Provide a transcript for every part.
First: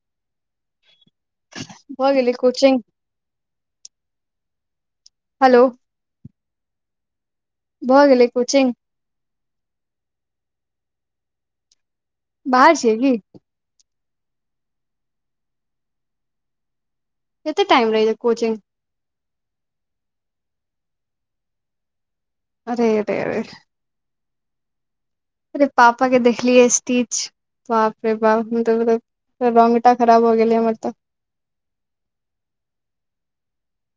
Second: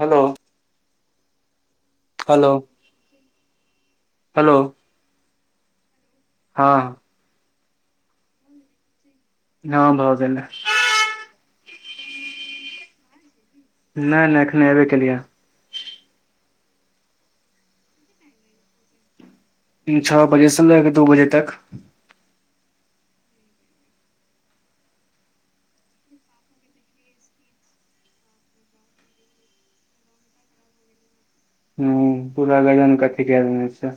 Hello. भऽ गेल क हेलो कोचिंग हेलो। हेलो हँ भऽ गेलै कोचिंग हँ भाव गेलै बाहर छैे कि नहि नहि एखने अबे केलियै कतेक टाइम रहहि ये कोचिंग छओ बजेसँ लके दू बजे तक आब नहि अबै अरे पापा के देखलियै स्टीच बाप रे बाप तब रौ मिठटा खराब हो गेलै हमर तऽ बूरा लगनकटि गेलछे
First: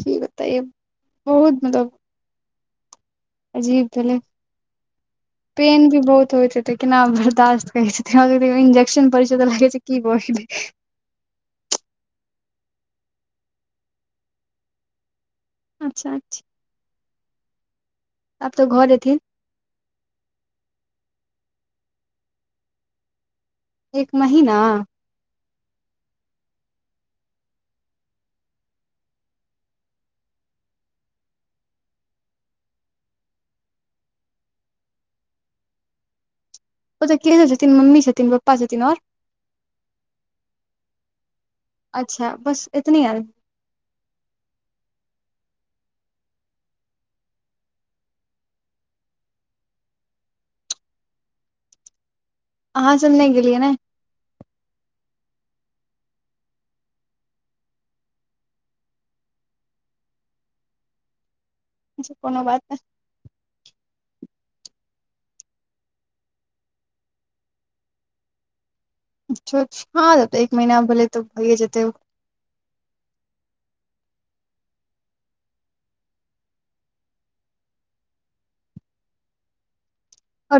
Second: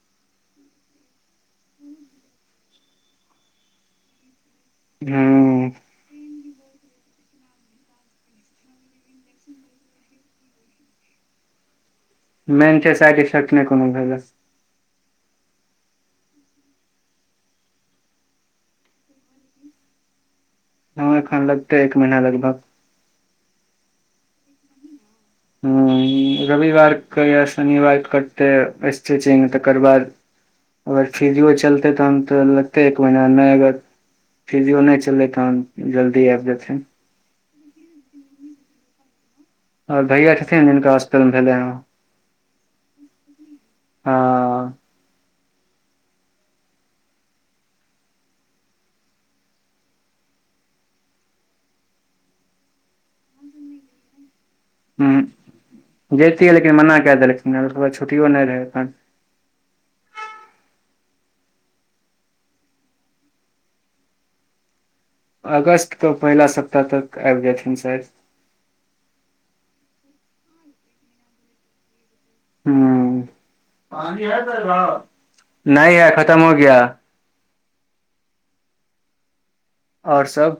क किबताओयो बहुत अजीब भलै हूँ पेन भी बहुत होइ छै तेकना बर्दाश्त थलदियो इंज्शन प तऽ लगै छै कि बै मेन छै साडफक नहि कोनो भेलये अच्छा छी आब तऽ घर एथिन ह एखन लगतै एक महिना लगभग एक महीना ह रविवारके या शनिवार करते स्टिचिंग तकर बाद अगर फिजियो चलते तहन तऽ लगते एक महीना नहि अगर फिजियो नहि चललै तहन जल्दी आबि जेते ओ तऽ केस छथिन मम्मी छथिन पप्पा छथिन आओर आओर भैया छथिन जिनका हप भेले ह अच्छा बस एतनी आदमी ह अहाँ सबनहि। गेलिये नहीं ह जैतियै लेकिन मना कए देलखिनकराद छुट्टियो नहि रहै अा कोनो बात नहि अगस्त त पहिला सप्ताह तक आबि जेयथिन सर अछ हँ एक महीना भोे तऽ भइए जेतै ह नहि य खतम हो गया आओर सब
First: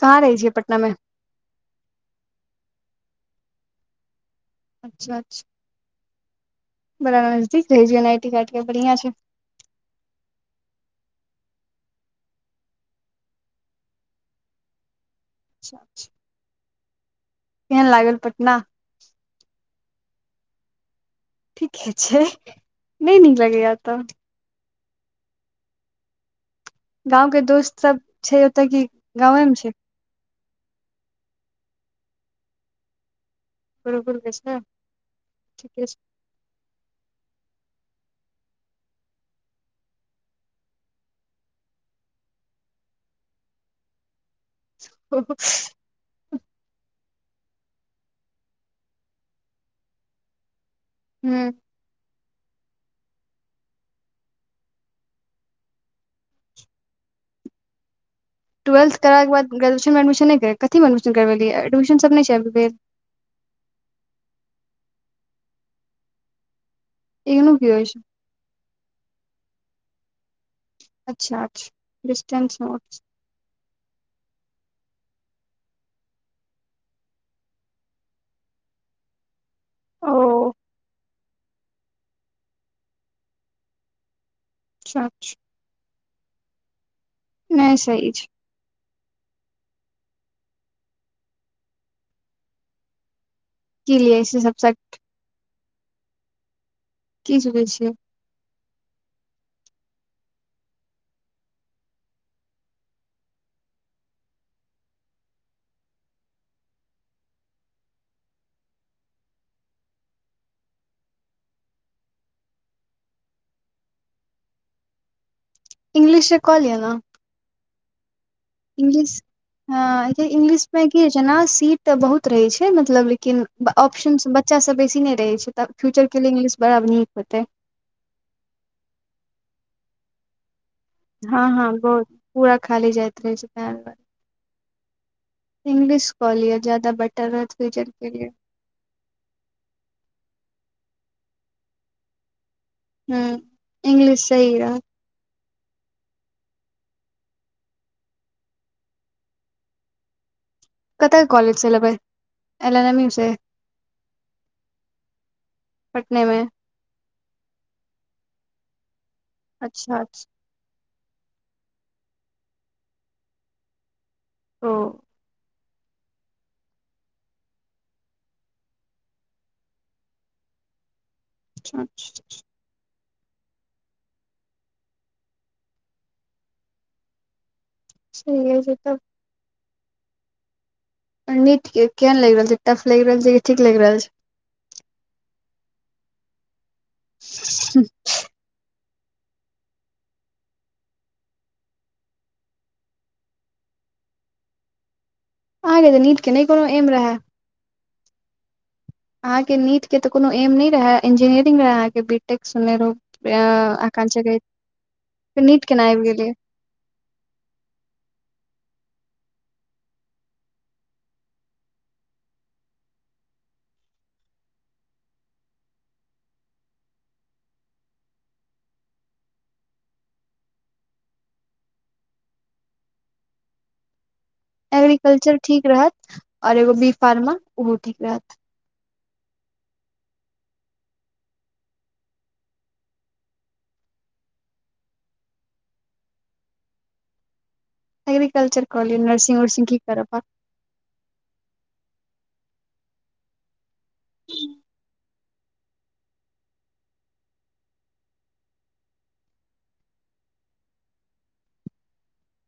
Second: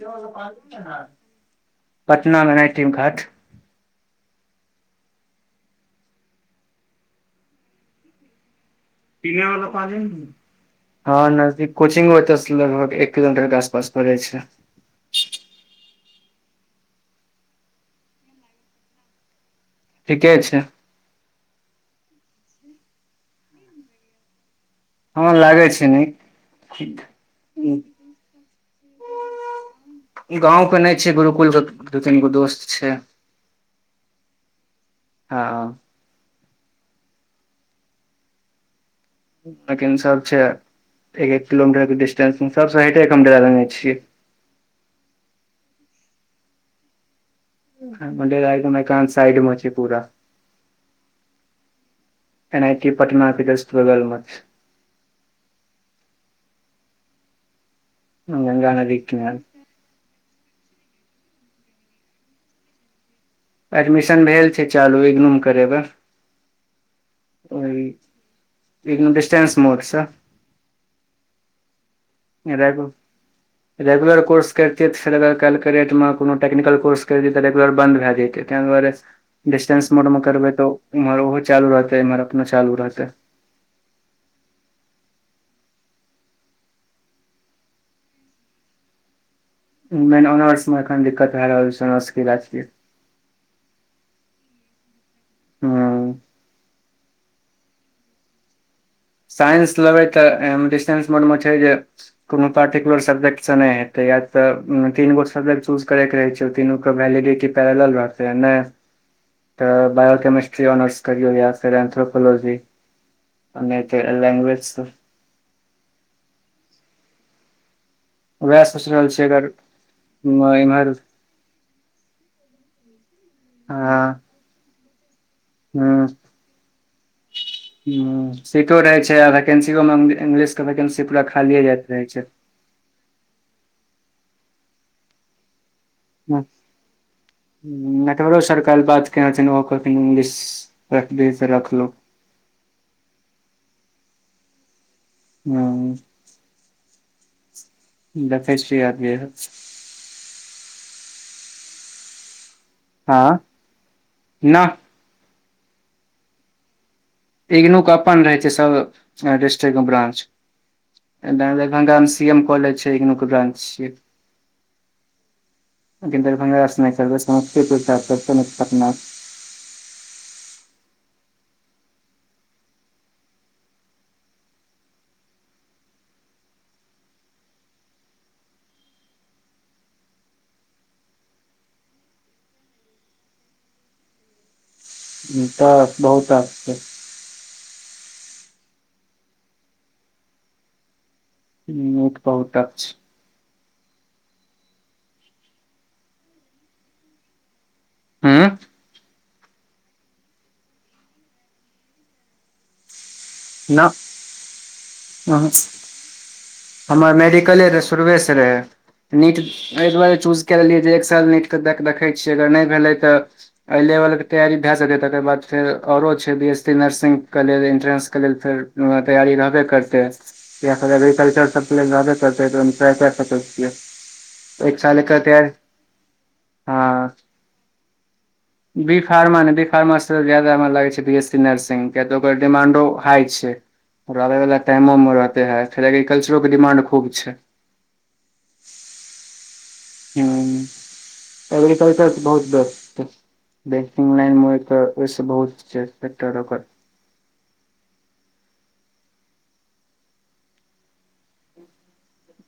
कहाँ रहै छियै पटना मे पटना मेना टीम घाट अच्छा बरा नजदीक आबिगलैथ बढ़िया छै पने वला पाजनि ने हँ नजदीक कोचिंगत लगभग एक किलोमीटर के आसपास पड़ै छै अच्छा केहन लागल पटना ठीके छै ठीके छै नहि नीक लगैयाएत हँ लागै छै नीक गाँंव के दोस्त सब छै एतकिगवेमे छै गाँंव के नहि छै गुरुकुल के दू तीन गो दोस्त छै गुरूकुल ठीके हँ छैठिके अखिसबछै एकं किलोमीटर के डिस्टेंस सबडेरालेनेछयै छियै ओ एखन हमर डेरा एकांत साइड मऽ छै पूरा हू एन आई टी पटना के जस्ट बंगल मऽ गंगा ट्वेल्थ नदी कराके किनार बाद ग्रजुएशन मऽ एडमिशन नहि कर की एडमिशन करबेलियै एडमिशन सब नहि छैबि गेल एडमिशन भेल छै चालू इंगनू मऽ करेबे इग्नू की ओहि होइ छै इंगनू डिस्टेंस मोर छै अच्छा अच्छा डिस्टेंस मे रेगू रेगुलर कोर्स करिते त फेरगर काल्हिके ेटमे कोनो ट्िकल कोर्स करितिय तऽ रेगलर बन्द भए जते तैहि दुआरे डिस्टेंस मोड मऽ ओ करबे तो उम्हर ओहो चालू रहते इम्हर अपनो चालू रहते [unintelligible] नहि सहि छै नहि र्नाह ऑनर्स मे एखन दिक्कत भए रहल छै ऑनर्सके बाती कि लए से सब सट हू की [unintelligible] छियै साइंस लेबै तऽ एमे डिस्टेंस मोडमे छै जे कोनो पर्टिक्यलर सब्जेक्ट सऽ नहि हेते या तऽ तीनगो सब्जेक्ट चूज करे के रहे छै तीन वैलिडिटी पैरल रहतै नहि तऽ बायो केमिस्ट्री ऑनर्स करा फेर एन्थ्रोफोलॉजी अने लंग्वेज सऽ इंग्लिशे सऽ कऽ लियऽ नऽ सोच रहल छै अगर ह इंगलिश में इम्हर की जेना सीट तऽ बहुत रहे छै मतलब लेकिन हँ ऑप्शन बच्चासभ बेसी नहि रहै छै तऽ फ्यूचर लए इंगलिश बड़ा नीक होेतै हँ सीटो रहे छै वैकेन्सियो मे इंगलिश के वन्सी हँ हँ बहुत पूरा खाली जाइत रहे छै तै दुआरे इंग्लिश कॉलियऔ ज्यदा बेटर रहथीजर के लए सरकार बात केना कहथि इंगलिश रखबे से रखलु हू इंग्लिश सहि रहत हू देखे छिये ऐब जेय हायत कत कॉलज छै लेबै एल एम एन यू हँ छै नहि पटने मे इगनू कऽ अपन रहै छै सब डिस्ट्रिक्टमे अच्छा ब्रान्च अच्छा दरभंगा मऽ सी एम कॉलेज छै ब्रानंच छियै ओ दरभंगा सऽ [unintelligible] समस्तीपुर [unintelligible] पटना अच्छा साहि छै तब निट के केहेन लगि रहल छै टफ लगि रहल छै कि ठीक लागि रहल छै टप बहुत हाड छैय [unintelligible] निट बहुत टप छै अहाँ के तऽ नीट के नहि कोनो एम रहै हू अहाँकेँ नीटके तऽ कोनो एम नहि रहै इंजीनियरिंग रहै अहाँकेँ बीटेक सुनने रहौ न आकच गा हमर मेडिकले रहे शुरवेसँ रहे नीट एहि दुआरे चूज कए लेलियै जे एक साल नीटके देखै छियै अगर नहि भेलै तऽ एहि लेबलके तैयारी भए सकै तकर बाद फेर आओरो छै बी एस सी नर्सगके लेल इन्ट्रेन्सके लेल फेर तैयी रहबे करते एग्रीकल्चर सभबे करतै त क सकै छियै एक साल एकर एग्रीकल्चर तैयारी ठीक रहत और एगो बी हँ फार्मर ओहो ठीक रहत। बी फार्म ने बी फार्म से जादा हमरा लागै छै बी एस सी नर्सिग किया तऽ ओकर डिमांडो हाई छै आबे वाला टाइमो मे रहे है फेर एग्रीकल्चरो के डिमांड खूब छै एग्रीकल्चरॉ कऽ लिया नर्सिग वर्सिग कि हु ऐ बेर कर कऽ बहुत बेसत छैथिन बंग लन एक बहुतट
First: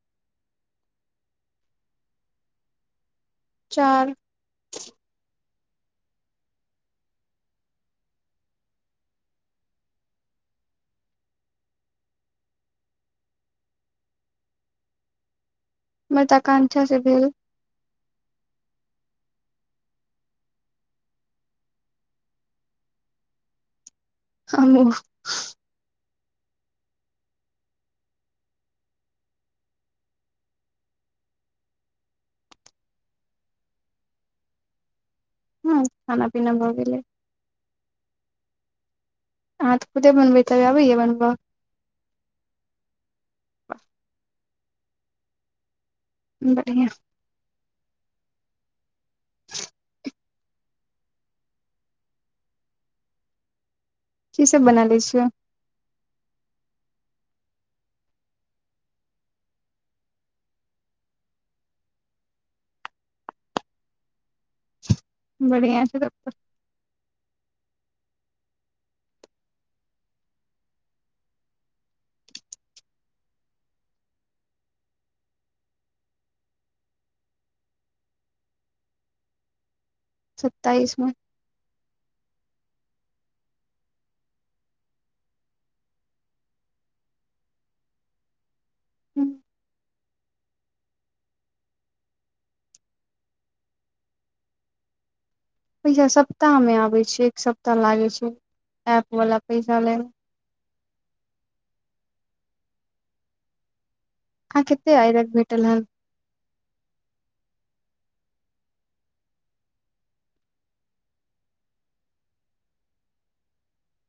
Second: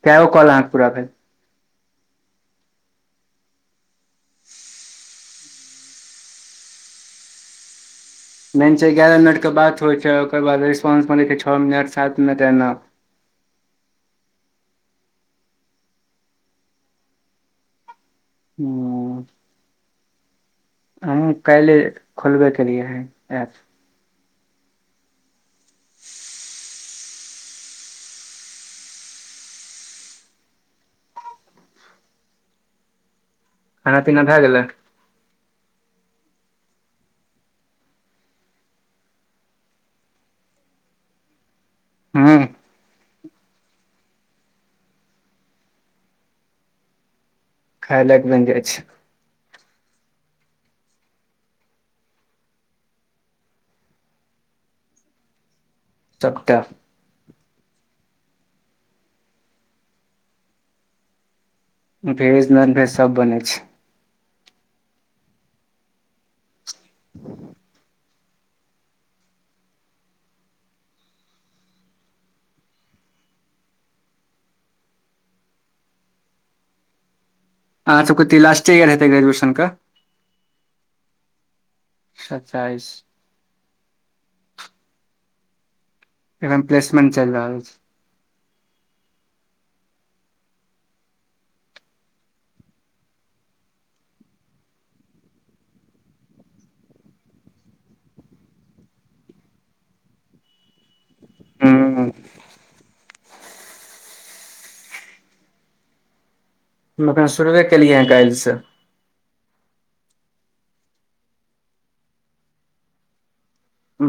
कागो ओ कल आँख पूरा भेलै चार। मेन छै ग्यारह मिनट के बात होइ छै ओकर बाद रेस्पॉं स मै छै छओ मिनट सात मिनट एना मर ताका अच्छा से भेलऽ ह हम कएले खोलबे केलियए है एप ह्ममु खाना पीना भए गेलै। ह खाना पीना भऽ गेलै अहाँ तऽ खुदे बनबै हेबइ अबैयए बनबऽ हू बढ़िआ खाय लाइक बैन जाय छै। [inaudible] कि सभ बना ले छियै सभटा भेज नॉन भेज सभ बनै छै बढ़िया छै तब [inaudible] अहाँ सभके त इ लास्टे इयर हेते ग्रेजुएशन के सत्ताइस म सताइस। एखन प्लसमेट चलि रहल छै हूँ। पैसा सप्ताहमे आबैत छै एक सप्ताह लागै छै एऐप वला पैसा ल हू हू अहाँ कते आइ धेर भेटल हैं हम एखन शुरुवे केलियै है काल्हि स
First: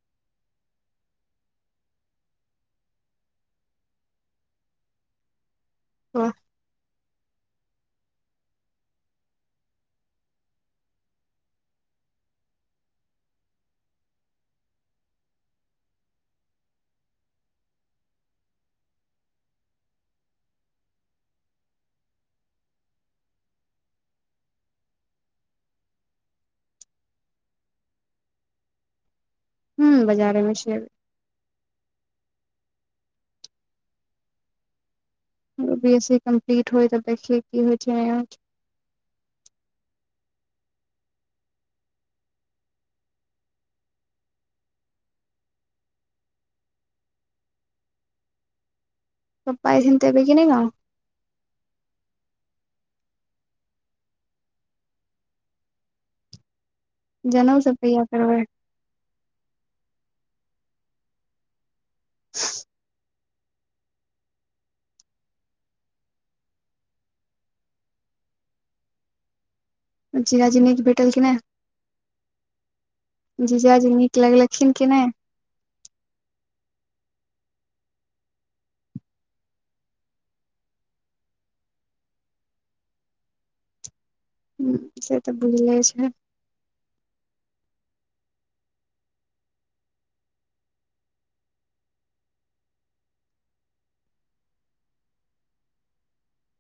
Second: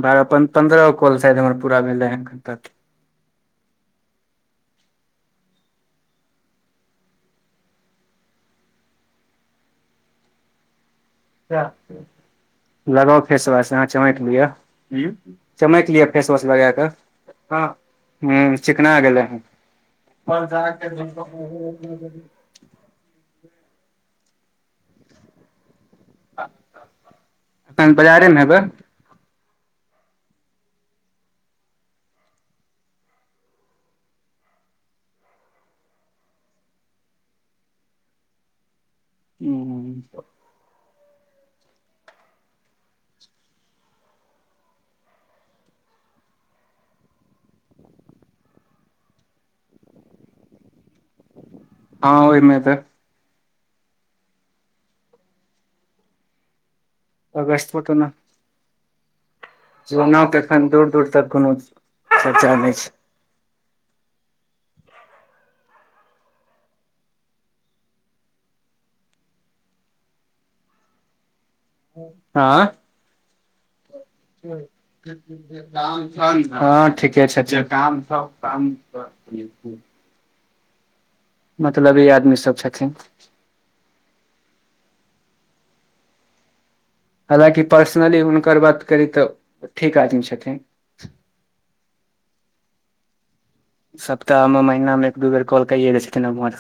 बारह पन्द्रह गो कॉल सायद हमर पूरा भेलै हैं अखन तक ओ। जा। लगाउ फेसवाश अहाँ चमक लिआ चमक लिअ फेसवाश लगा कऽ हा चिकना गेलै ह पर जा के। एखन बाजारे मे हेबै हूँ बाजारे मे छिये बी एस सी कम्पीट होइ तऽ देखिए की होइ छै। हूँ हूँ। पप्पा एथिन त एबै की नय गाव हँ ओहि मे जनउ अगस्त सभ कहिया करबै जनउ के एखन दूर दूर तक कोनो चर्चा नहि छै। जीजा जी नीक भेटल कि नहि। हा जीजा जी निक। [unintelligible] ह ठीके छथिन मतलबी ई आदमी सभ छथिन से तऽ बुझले छैन हालकि पर्सनली हुनकर बात करी त ठीक आदमी छथिन सप्ताह मे महिना मे एक दू बेर कॉल कए दै छथिन उम्हर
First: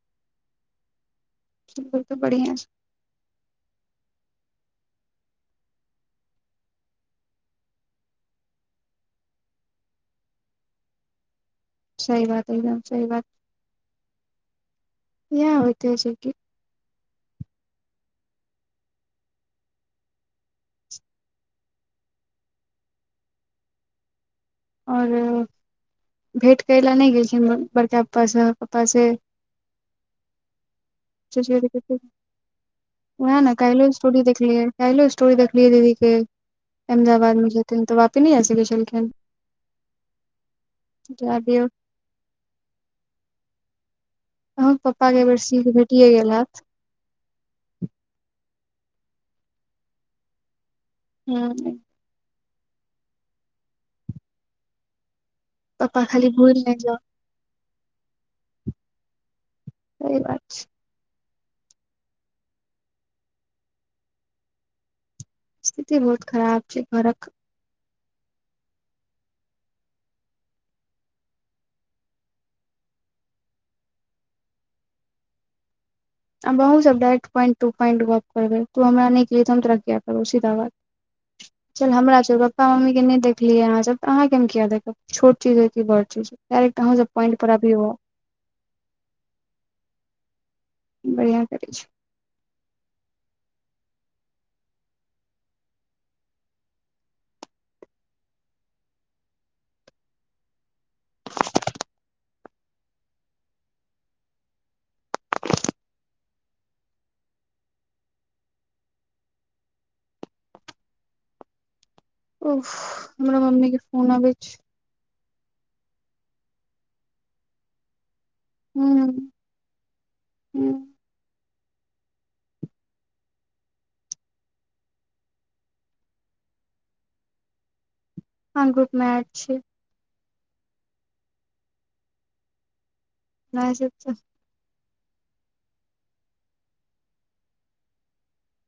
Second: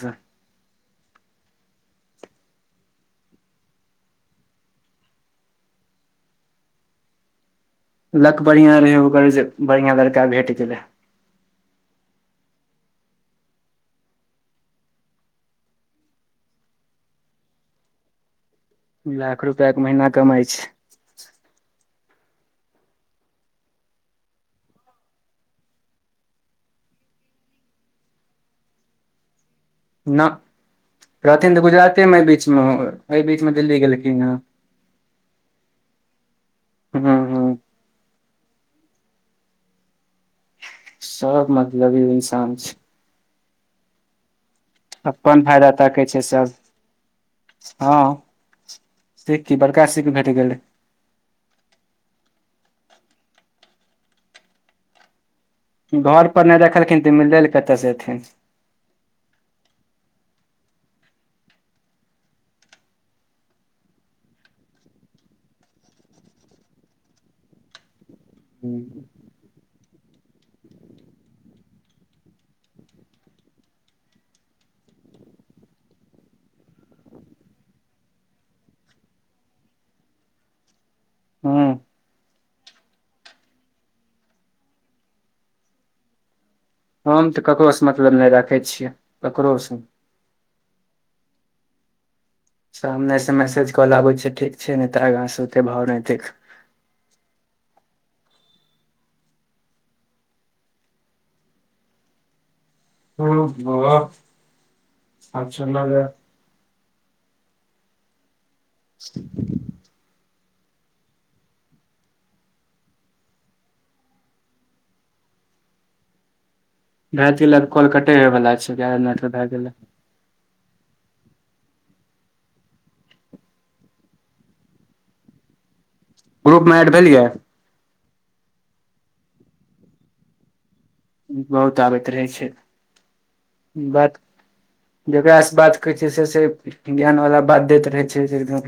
ओ त बढ़िआ छै लक बढ़िया रहे ओकर जे बढ़िया लड़का भेट गलै सही बात एकदम सही बात। येह होतेअ छै कि लाख रुपया के महीना कमाई छै। आओर भेट करै लए नहि गेलखिन बड़का पापासँ पापासँ ना एहि उएह बीचमे ने दिल्ली काल्हि गेलखिन स्टोरी हँ देखलियै काल्हि स्टोरी देखलियै दीदी हूँ अहमदाबाद मे हूँ छथिथिन त बापी नहिस छलखिन जा सभ दियौ मतलबी इन्सान छै अहूँके पप्पा के एहिबेर अपन सीख फायदा ताकै भेटिए छै गेल सभ हैत हँ सख बरका सि कि भेट गेलय। हू पप्पा खाली घर पर नहि भूलि जाउ रखलखिन तऽ मिलै ल कतऽ से एथिन सहि बात छै स्थिति बहुत खराब छै घर कऽ हू आहु सभ डायरेक्ट पॉइंटट गप करबे तू हमरा नहि केलिय त हम तरकिया करू सीधा बात हूँ चल हमरा जगह। पापा मम्मी के नहि देखलियै कहाँ सभ त अहाँकेँ मे किया देखब छोट चीज है कि बड़ चीज डायरेक्ट अहूँ सब हम पॉइंट तऽ पर ककरोसँ आबियौ आब मतलब नहि राखै छियै ककरो बढ़िया करै छै। सामने से मैसेज कॉल आबैत छै ठीक छै ने तऽ आगा से ओते भाव नत ह बत अच्छा लगा [inaudible] ओ हमरा मम्मी के फोन आबै छै। भए गेल कॉल कटे होय वाला छै गारह मिनट हूँ भए गेले हूँ ग्रूप मे एड भेलियै। ह ग्रुप मे एड छै बहुत आबैत रहै छै हमरा सब बात। जकारा से बात कहै छै से से ज्ञान वाला बात दैत रहे छै